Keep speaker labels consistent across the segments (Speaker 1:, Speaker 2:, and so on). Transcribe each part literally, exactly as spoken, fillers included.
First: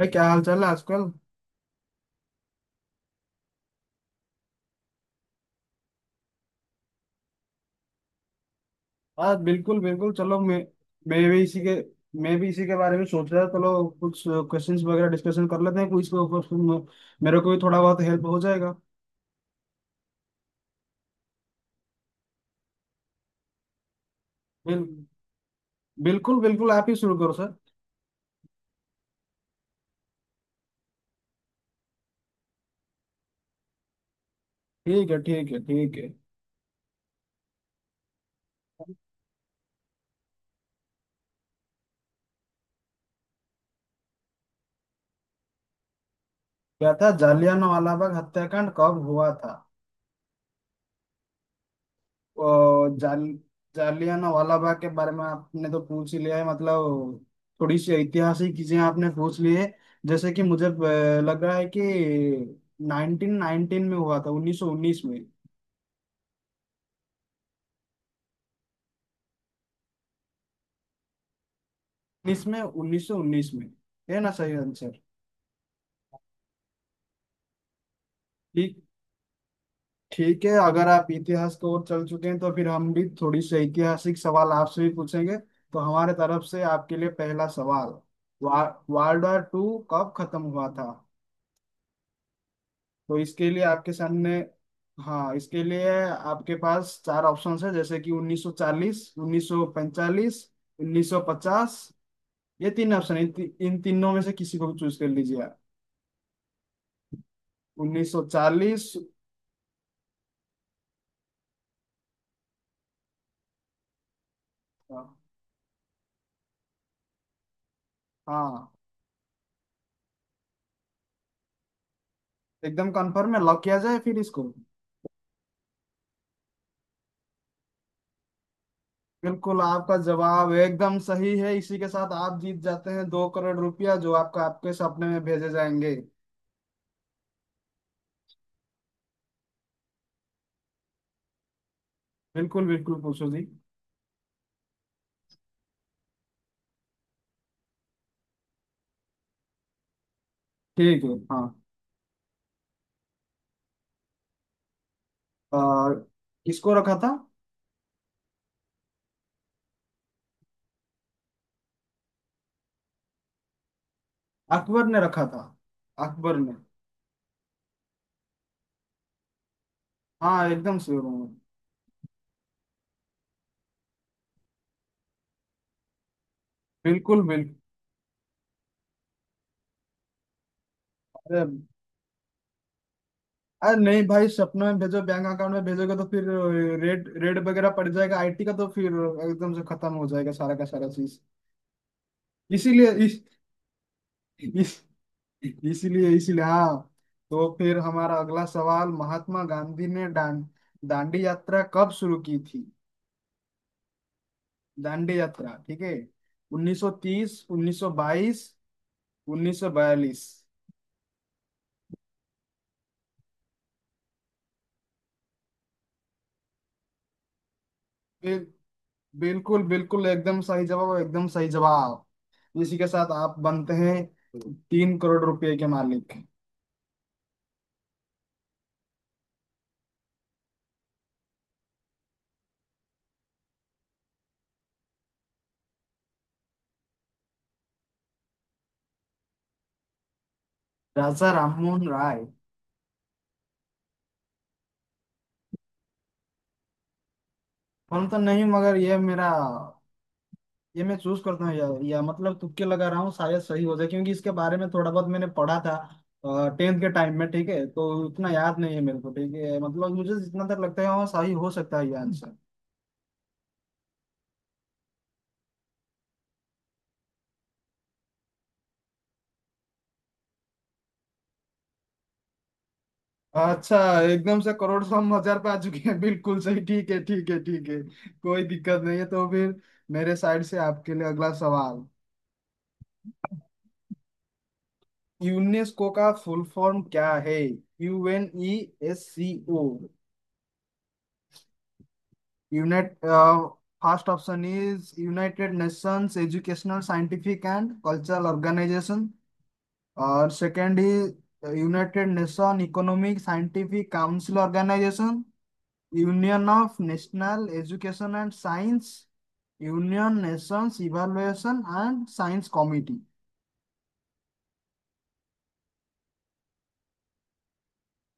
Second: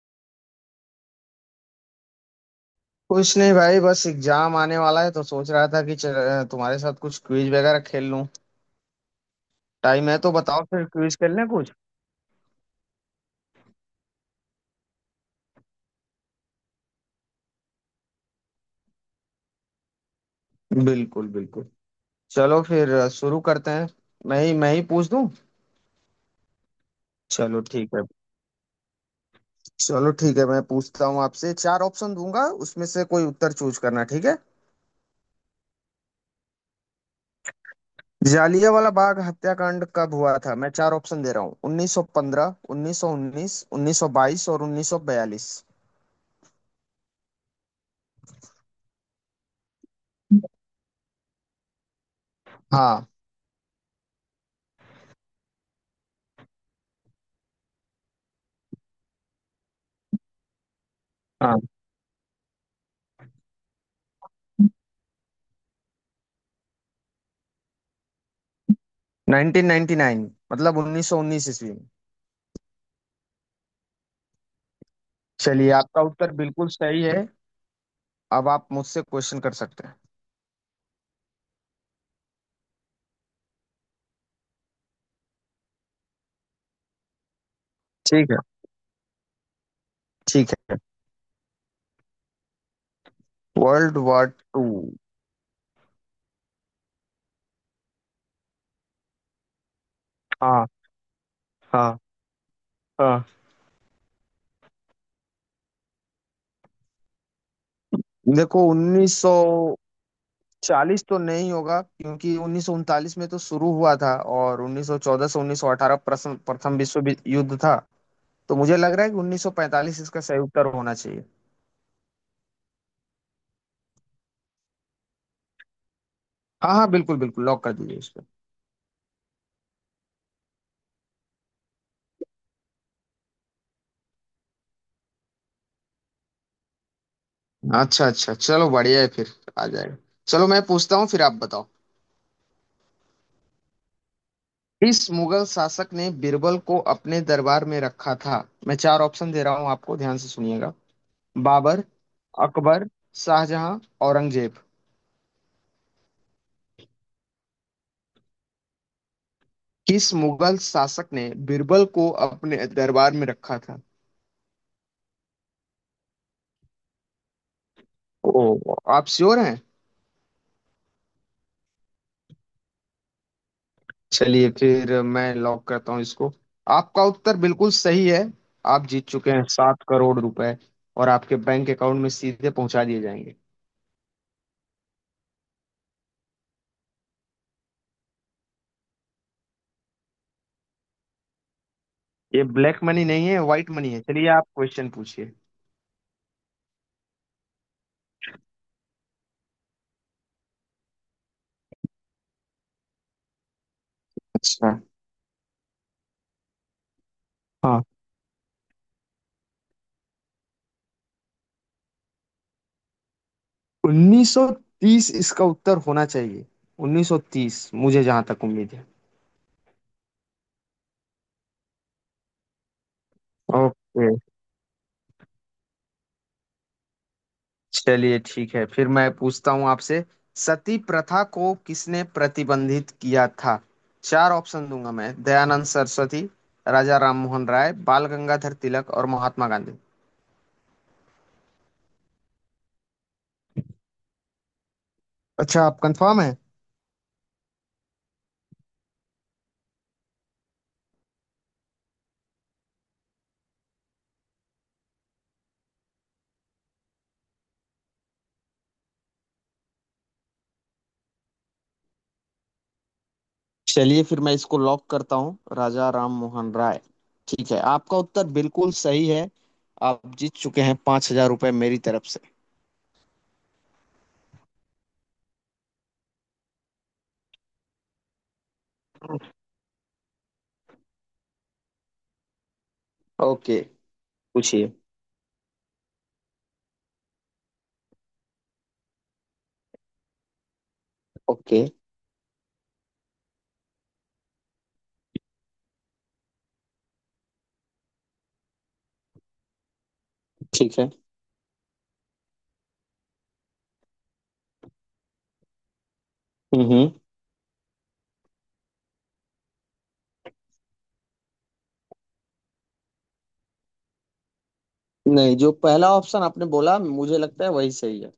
Speaker 1: भाई, क्या हाल चाल है आजकल।
Speaker 2: कुछ नहीं भाई, बस एग्जाम आने वाला है तो सोच रहा था कि चल, तुम्हारे साथ कुछ क्विज वगैरह खेल लूं।
Speaker 1: हाँ, बिल्कुल
Speaker 2: टाइम
Speaker 1: बिल्कुल,
Speaker 2: है तो
Speaker 1: चलो, मैं
Speaker 2: बताओ, फिर क्विज
Speaker 1: मैं
Speaker 2: खेल
Speaker 1: भी
Speaker 2: लें
Speaker 1: इसी
Speaker 2: कुछ।
Speaker 1: के मैं भी इसी के बारे में सोच रहा था। चलो, कुछ क्वेश्चंस वगैरह डिस्कशन कर लेते हैं क्विज के ऊपर। तुम- मेरे को भी थोड़ा बहुत हेल्प हो जाएगा।
Speaker 2: बिल्कुल बिल्कुल। चलो फिर अ, शुरू करते हैं। मैं ही मैं ही
Speaker 1: बिल,
Speaker 2: पूछ दूं।
Speaker 1: बिल्कुल बिल्कुल, आप ही शुरू करो सर।
Speaker 2: चलो ठीक है। चलो ठीक है, मैं पूछता हूँ आपसे। चार ऑप्शन दूंगा, उसमें से कोई उत्तर चूज करना, ठीक है।
Speaker 1: ठीक है, ठीक है, ठीक है।
Speaker 2: जालियांवाला बाग हत्याकांड कब हुआ था? मैं चार ऑप्शन दे रहा हूँ: उन्नीस सौ पंद्रह, उन्नीस सौ उन्नीस, उन्नीस सौ बाईस और उन्नीस सौ बयालीस।
Speaker 1: क्या था? जलियांवाला बाग हत्याकांड कब हुआ था? अ,
Speaker 2: हाँ।
Speaker 1: जाल जालियाना वाला बाग के बारे में आपने तो पूछ ही लिया है, मतलब थोड़ी सी ऐतिहासिक चीजें आपने पूछ ली है। जैसे कि मुझे अ, लग रहा
Speaker 2: हाँ,
Speaker 1: है कि उन्नीस सौ उन्नीस में हुआ था। उन्नीस सौ उन्नीस में।
Speaker 2: नाइनटीन नाइनटी नाइन, मतलब उन्नीस सौ उन्नीस ईस्वी।
Speaker 1: उन्नीस में उन्नीस सौ उन्नीस में, है ना सही आंसर?
Speaker 2: चलिए, आपका उत्तर बिल्कुल सही है। अब आप
Speaker 1: ठीक,
Speaker 2: मुझसे क्वेश्चन कर सकते हैं।
Speaker 1: ठीक है। अगर आप इतिहास को ओर चल चुके हैं तो फिर हम भी थोड़ी सी ऐतिहासिक सवाल आपसे भी पूछेंगे। तो हमारे तरफ से आपके लिए पहला सवाल,
Speaker 2: ठीक है।
Speaker 1: वा, वर्ल्ड वॉर टू कब खत्म
Speaker 2: ठीक
Speaker 1: हुआ
Speaker 2: है।
Speaker 1: था? तो इसके लिए आपके
Speaker 2: वर्ल्ड वॉर
Speaker 1: सामने,
Speaker 2: टू।
Speaker 1: हाँ, इसके लिए आपके पास चार ऑप्शंस है, जैसे कि उन्नीस सौ चालीस, उन्नीस सौ पैंतालीस,
Speaker 2: हाँ।
Speaker 1: उन्नीस सौ पचास।
Speaker 2: हाँ।
Speaker 1: ये तीन ऑप्शन है।
Speaker 2: हाँ,
Speaker 1: इन, ति, इन तीनों में से किसी को भी चूज कर लीजिए आप।
Speaker 2: देखो
Speaker 1: उन्नीस सौ चालीस?
Speaker 2: उन्नीस सौ चालीस तो नहीं होगा, क्योंकि उन्नीस सौ उनतालीस में तो शुरू हुआ था, और
Speaker 1: हाँ,
Speaker 2: उन्नीस सौ चौदह से उन्नीस सौ अठारह प्रथम प्रथम विश्व वि- युद्ध था। तो
Speaker 1: हाँ,
Speaker 2: मुझे लग रहा है कि उन्नीस सौ पैंतालीस इसका सही उत्तर होना चाहिए।
Speaker 1: एकदम कंफर्म है? लॉक किया जाए फिर इसको।
Speaker 2: हाँ हाँ, बिल्कुल बिल्कुल, लॉक कर दीजिए इसको।
Speaker 1: बिल्कुल, आपका जवाब एकदम सही है। इसी के साथ आप जीत जाते हैं दो करोड़ रुपया, जो आपका आपके सपने में भेजे जाएंगे।
Speaker 2: अच्छा अच्छा, चलो बढ़िया है फिर, आ जाएगा। चलो मैं पूछता हूँ, फिर आप बताओ।
Speaker 1: बिल्कुल बिल्कुल, पूछो जी।
Speaker 2: इस मुगल शासक ने बिरबल को अपने दरबार में रखा था। मैं चार ऑप्शन दे रहा हूं, आपको ध्यान से सुनिएगा।
Speaker 1: ठीक है, हाँ।
Speaker 2: बाबर, अकबर, शाहजहां, औरंगजेब।
Speaker 1: और किसको रखा था?
Speaker 2: किस मुगल शासक ने बिरबल को अपने दरबार में रखा था?
Speaker 1: अकबर ने रखा था। अकबर ने।
Speaker 2: ओ, आप श्योर हैं?
Speaker 1: हाँ, एकदम श्योर हूँ मैं।
Speaker 2: चलिए फिर मैं लॉक करता हूँ इसको। आपका
Speaker 1: बिल्कुल
Speaker 2: उत्तर
Speaker 1: बिल्कुल।
Speaker 2: बिल्कुल सही है। आप जीत चुके हैं सात करोड़ रुपए, और आपके
Speaker 1: अरे,
Speaker 2: बैंक अकाउंट में सीधे पहुंचा दिए जाएंगे।
Speaker 1: अरे नहीं भाई, सपने में भेजो। बैंक अकाउंट में भेजोगे तो फिर रेड रेड वगैरह पड़ जाएगा आईटी का, तो फिर एकदम से खत्म हो जाएगा सारा का सारा चीज।
Speaker 2: ये ब्लैक
Speaker 1: इसीलिए
Speaker 2: मनी
Speaker 1: इस,
Speaker 2: नहीं है, व्हाइट मनी है। चलिए आप
Speaker 1: इस,
Speaker 2: क्वेश्चन पूछिए।
Speaker 1: इसीलिए इसीलिए हाँ, तो फिर हमारा अगला सवाल, महात्मा गांधी ने डां, दांडी यात्रा कब शुरू की थी?
Speaker 2: अच्छा।
Speaker 1: दांडी यात्रा, ठीक है। उन्नीस सौ तीस,
Speaker 2: हाँ,
Speaker 1: उन्नीस सौ बाईस, उन्नीस सौ बयालीस?
Speaker 2: उन्नीस सौ तीस इसका उत्तर होना चाहिए। उन्नीस सौ तीस, मुझे जहां तक
Speaker 1: फिर
Speaker 2: उम्मीद है।
Speaker 1: बिल्कुल बिल्कुल एकदम सही जवाब, और एकदम सही जवाब। इसी के साथ आप बनते
Speaker 2: ओके।
Speaker 1: हैं तीन करोड़ रुपए के मालिक।
Speaker 2: चलिए ठीक है, फिर मैं पूछता हूं आपसे। सती प्रथा को किसने प्रतिबंधित किया था? चार ऑप्शन दूंगा मैं: दयानंद सरस्वती, राजा राममोहन राय, बाल गंगाधर तिलक और महात्मा गांधी।
Speaker 1: राजा राममोहन राय।
Speaker 2: अच्छा, आप कंफर्म है?
Speaker 1: हम तो नहीं, मगर ये मेरा, ये मैं चूज करता हूँ या, या मतलब तुक्के लगा रहा हूँ, शायद सही हो जाए, क्योंकि इसके बारे में थोड़ा बहुत मैंने पढ़ा था टेंथ के टाइम में। ठीक है, तो उतना याद नहीं है मेरे को। ठीक है, मतलब मुझे जितना तक लगता है वहाँ सही हो सकता है ये आंसर।
Speaker 2: चलिए फिर मैं इसको लॉक करता हूँ, राजा राम मोहन राय। ठीक है, आपका उत्तर बिल्कुल सही है। आप जीत चुके हैं पांच हजार रुपये मेरी तरफ से।
Speaker 1: अच्छा, एकदम से करोड़ सौ हम हजार पे आ चुके हैं। बिल्कुल सही, ठीक है, ठीक है, ठीक है। कोई दिक्कत नहीं है। तो फिर मेरे साइड से आपके लिए अगला सवाल,
Speaker 2: ओके, पूछिए।
Speaker 1: यूनेस्को का फुल फॉर्म क्या है? U N E S C O.
Speaker 2: Okay,
Speaker 1: unite first option is united nations educational scientific and cultural organisation. और
Speaker 2: ठीक
Speaker 1: सेकेंड
Speaker 2: है।
Speaker 1: Is united nation economic scientific council organisation. Union of
Speaker 2: hmm,
Speaker 1: national education and science. Union nations evaluation and science committee.
Speaker 2: नहीं, जो पहला option आपने बोला मुझे लगता है वही सही है।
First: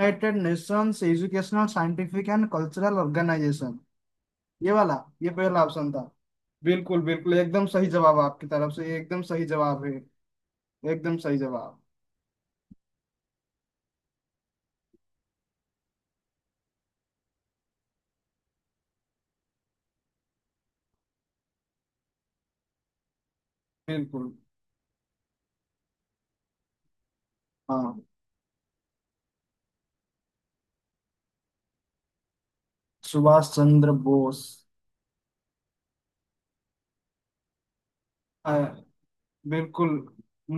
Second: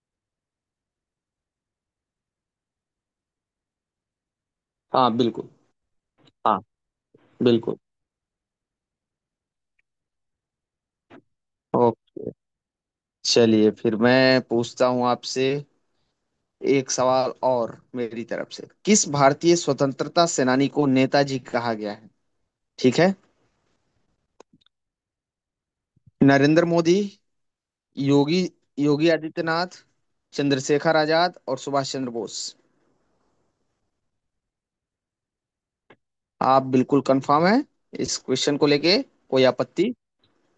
Speaker 1: United nations educational scientific and cultural organisation, ये वाला,
Speaker 2: हाँ
Speaker 1: ये
Speaker 2: बिल्कुल।
Speaker 1: पहला ऑप्शन था।
Speaker 2: हाँ
Speaker 1: बिल्कुल बिल्कुल एकदम
Speaker 2: बिल्कुल।
Speaker 1: सही जवाब आपकी तरफ से, ये एकदम सही जवाब है, एकदम सही जवाब।
Speaker 2: ओके, चलिए फिर मैं पूछता हूँ आपसे। एक सवाल और मेरी तरफ से, किस भारतीय स्वतंत्रता सेनानी को नेताजी कहा गया है? ठीक है।
Speaker 1: बिल्कुल,
Speaker 2: नरेंद्र मोदी,
Speaker 1: हाँ,
Speaker 2: योगी, योगी आदित्यनाथ, चंद्रशेखर आजाद और सुभाष चंद्र बोस।
Speaker 1: सुभाष चंद्र बोस।
Speaker 2: आप बिल्कुल कंफर्म हैं? इस
Speaker 1: आ,
Speaker 2: क्वेश्चन को लेके कोई
Speaker 1: बिल्कुल,
Speaker 2: आपत्ति?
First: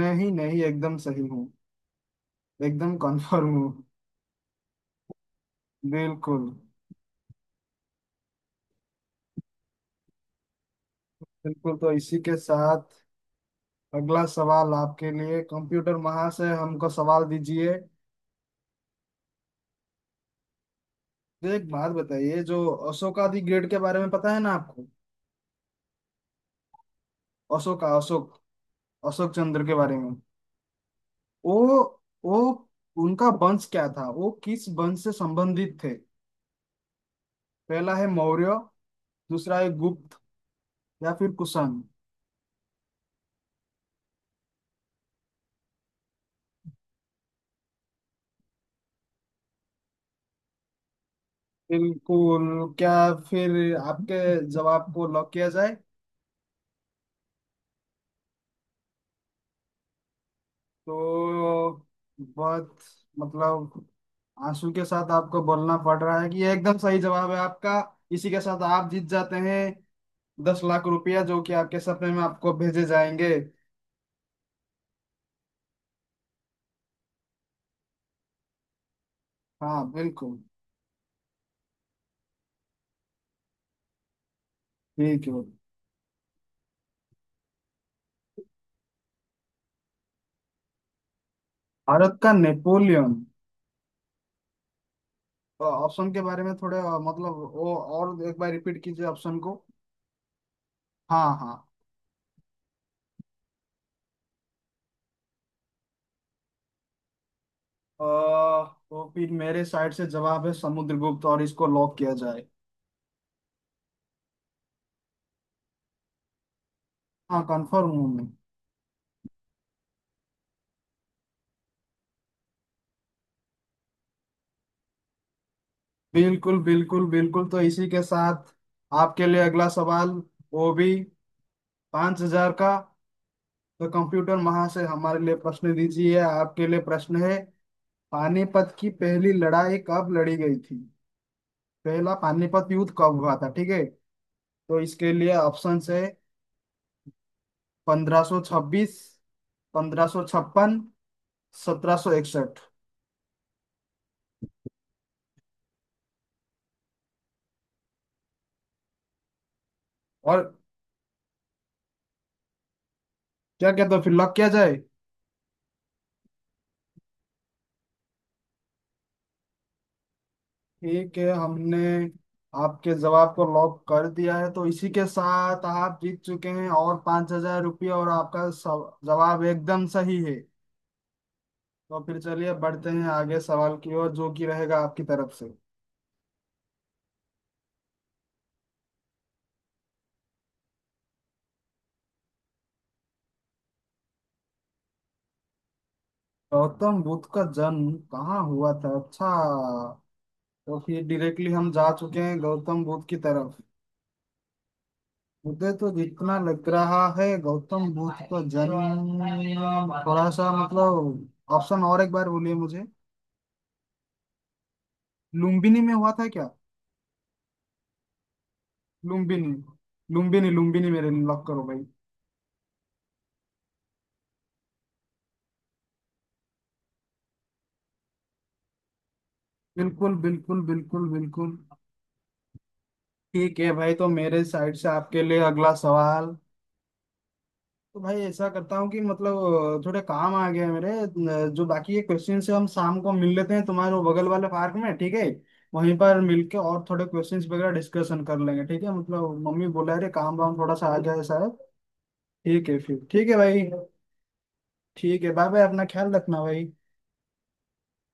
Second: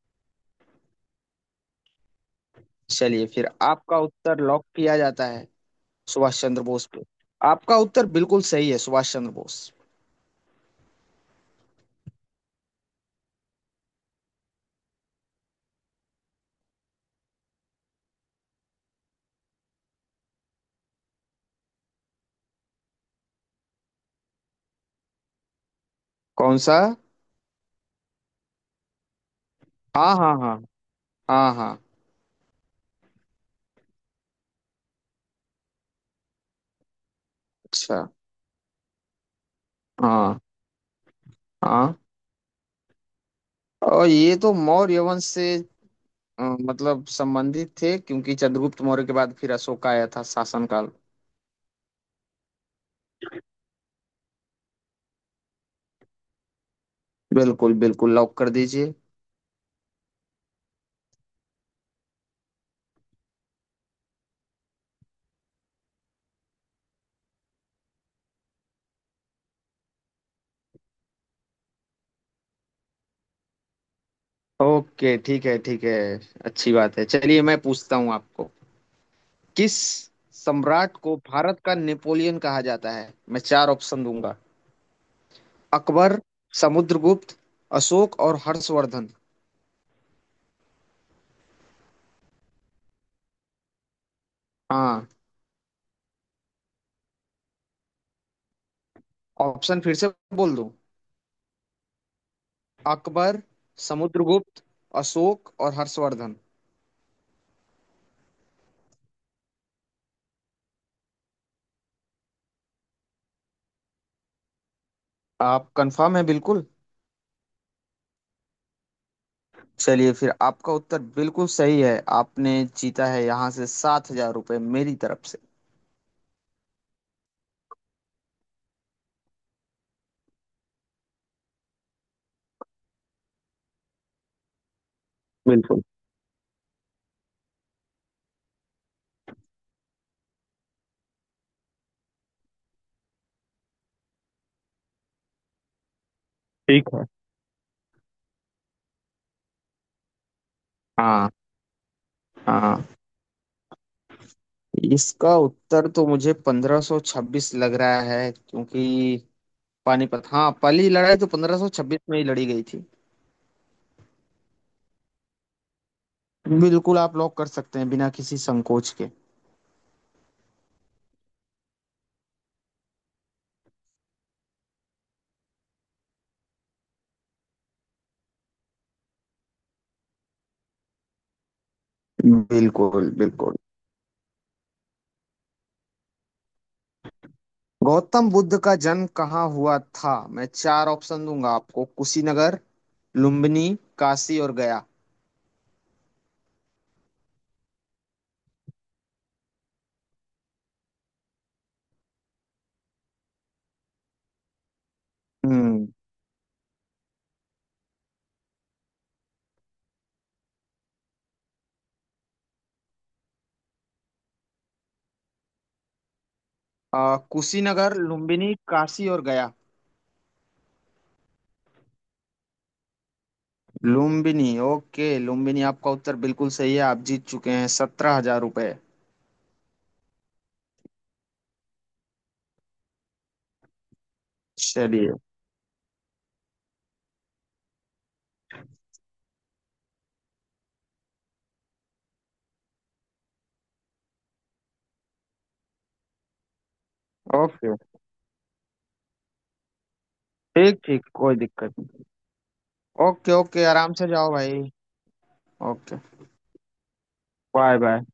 Speaker 1: नहीं नहीं, एकदम सही हूँ, एकदम
Speaker 2: चलिए फिर
Speaker 1: कंफर्म हूँ।
Speaker 2: आपका उत्तर लॉक किया जाता है, सुभाष
Speaker 1: बिल्कुल
Speaker 2: चंद्र बोस पे। आपका उत्तर बिल्कुल सही है, सुभाष चंद्र बोस।
Speaker 1: बिल्कुल, तो इसी के साथ अगला सवाल आपके लिए। कंप्यूटर महाशय, हमको सवाल दीजिए। तो एक बात बताइए, जो अशोका दी ग्रेट के बारे में पता है ना आपको?
Speaker 2: कौन सा?
Speaker 1: अशोका अशोक, अशोक चंद्र के बारे में।
Speaker 2: हाँ हाँ हाँ। हाँ हाँ।
Speaker 1: वो वो उनका वंश क्या था, वो किस वंश से संबंधित थे? पहला
Speaker 2: अच्छा।
Speaker 1: है मौर्य, दूसरा है गुप्त,
Speaker 2: हाँ
Speaker 1: या फिर कुषाण।
Speaker 2: हाँ, और ये तो मौर्य वंश से अ, मतलब संबंधित थे, क्योंकि चंद्रगुप्त मौर्य के बाद फिर अशोक आया था शासन काल।
Speaker 1: बिल्कुल। क्या, फिर आपके जवाब को लॉक किया जाए?
Speaker 2: बिल्कुल बिल्कुल, लॉक कर दीजिए।
Speaker 1: तो बहुत, मतलब, आंसू के साथ आपको बोलना पड़ रहा है कि ये एकदम सही जवाब है आपका। इसी के साथ आप जीत जाते हैं दस लाख रुपया, जो कि आपके सपने में आपको भेजे जाएंगे।
Speaker 2: ओके ठीक है ठीक है, अच्छी बात है। चलिए मैं पूछता हूँ आपको। किस
Speaker 1: हाँ बिल्कुल,
Speaker 2: सम्राट को भारत का नेपोलियन कहा जाता है? मैं चार ऑप्शन दूंगा:
Speaker 1: ठीक है।
Speaker 2: अकबर, समुद्रगुप्त, अशोक और हर्षवर्धन।
Speaker 1: भारत का नेपोलियन?
Speaker 2: हाँ,
Speaker 1: तो ऑप्शन के बारे में थोड़े अ, मतलब वो, और एक बार रिपीट कीजिए ऑप्शन को।
Speaker 2: ऑप्शन फिर से बोल दूं?
Speaker 1: हाँ हाँ।
Speaker 2: अकबर, समुद्रगुप्त, अशोक और हर्षवर्धन।
Speaker 1: अ, तो फिर मेरे साइड से जवाब है समुद्रगुप्त, और इसको लॉक किया जाए।
Speaker 2: आप कंफर्म है बिल्कुल?
Speaker 1: हाँ, कंफर्म हूँ मैं।
Speaker 2: चलिए फिर, आपका उत्तर बिल्कुल सही है। आपने जीता है यहाँ से सात हजार रुपये मेरी तरफ से।
Speaker 1: बिल्कुल बिल्कुल बिल्कुल, तो इसी के साथ आपके लिए अगला सवाल, वो भी पांच हजार का। तो कंप्यूटर महाशय, हमारे लिए प्रश्न
Speaker 2: बिल्कुल।
Speaker 1: दीजिए। आपके लिए प्रश्न है, पानीपत की पहली लड़ाई कब लड़ी गई थी? पहला पानीपत युद्ध कब हुआ था, ठीक है? तो इसके लिए ऑप्शन है
Speaker 2: ठीक है।
Speaker 1: पंद्रह सौ छब्बीस, पंद्रह सौ छप्पन,
Speaker 2: हाँ।
Speaker 1: सत्रह सौ इकसठ।
Speaker 2: हाँ, इसका उत्तर तो मुझे पंद्रह सौ छब्बीस लग रहा है, क्योंकि पानीपत,
Speaker 1: और
Speaker 2: हाँ, पहली लड़ाई तो पंद्रह सौ छब्बीस में ही लड़ी गई थी।
Speaker 1: क्या कहते हो, फिर लॉक किया जाए?
Speaker 2: बिल्कुल, आप लॉक कर सकते हैं बिना किसी संकोच के।
Speaker 1: ठीक है, हमने आपके जवाब को लॉक कर दिया है। तो इसी के साथ आप जीत चुके हैं और पांच हजार रुपये, और आपका सव- जवाब एकदम सही है। तो फिर चलिए बढ़ते हैं
Speaker 2: बिल्कुल
Speaker 1: आगे
Speaker 2: बिल्कुल।
Speaker 1: सवाल की ओर, जो कि रहेगा आपकी तरफ से।
Speaker 2: गौतम बुद्ध का जन्म कहाँ हुआ था? मैं चार ऑप्शन दूंगा आपको: कुशीनगर, लुम्बिनी, काशी और गया।
Speaker 1: गौतम बुद्ध का जन्म कहाँ हुआ था? अच्छा, तो फिर डायरेक्टली हम जा चुके हैं गौतम बुद्ध की तरफ। मुझे
Speaker 2: हम्म।
Speaker 1: तो जितना लग रहा है गौतम बुद्ध का जन्म थोड़ा सा, मतलब, ऑप्शन और एक बार बोलिए मुझे। लुम्बिनी में हुआ था क्या?
Speaker 2: आ, कुशीनगर, लुम्बिनी, काशी और
Speaker 1: लुम्बिनी,
Speaker 2: गया।
Speaker 1: लुम्बिनी, लुम्बिनी मेरे लिए लॉक करो भाई।
Speaker 2: लुम्बिनी? ओके, लुम्बिनी, आपका उत्तर बिल्कुल सही है। आप जीत चुके हैं सत्रह हजार रुपये।
Speaker 1: बिल्कुल बिल्कुल बिल्कुल बिल्कुल, ठीक है भाई। तो मेरे साइड से
Speaker 2: चलिए।
Speaker 1: आपके लिए अगला सवाल, तो भाई ऐसा करता हूँ कि, मतलब, थोड़े काम आ गया है मेरे। न- जो बाकी के क्वेश्चन से हम शाम को मिल लेते हैं तुम्हारे वो बगल वाले पार्क में, ठीक है? वहीं पर मिलके और थोड़े क्वेश्चंस वगैरह
Speaker 2: ओके,
Speaker 1: डिस्कशन कर लेंगे, ठीक है? मतलब मम्मी बोला रे, काम वाम थोड़ा
Speaker 2: ठीक
Speaker 1: सा आ
Speaker 2: ठीक,
Speaker 1: गया है
Speaker 2: कोई
Speaker 1: शायद।
Speaker 2: दिक्कत
Speaker 1: ठीक है फिर,
Speaker 2: नहीं।
Speaker 1: ठीक
Speaker 2: ओके
Speaker 1: है भाई।
Speaker 2: ओके, आराम से जाओ भाई।
Speaker 1: ठीक है, बाय बाय, अपना
Speaker 2: ओके,
Speaker 1: ख्याल रखना भाई।
Speaker 2: Bye bye.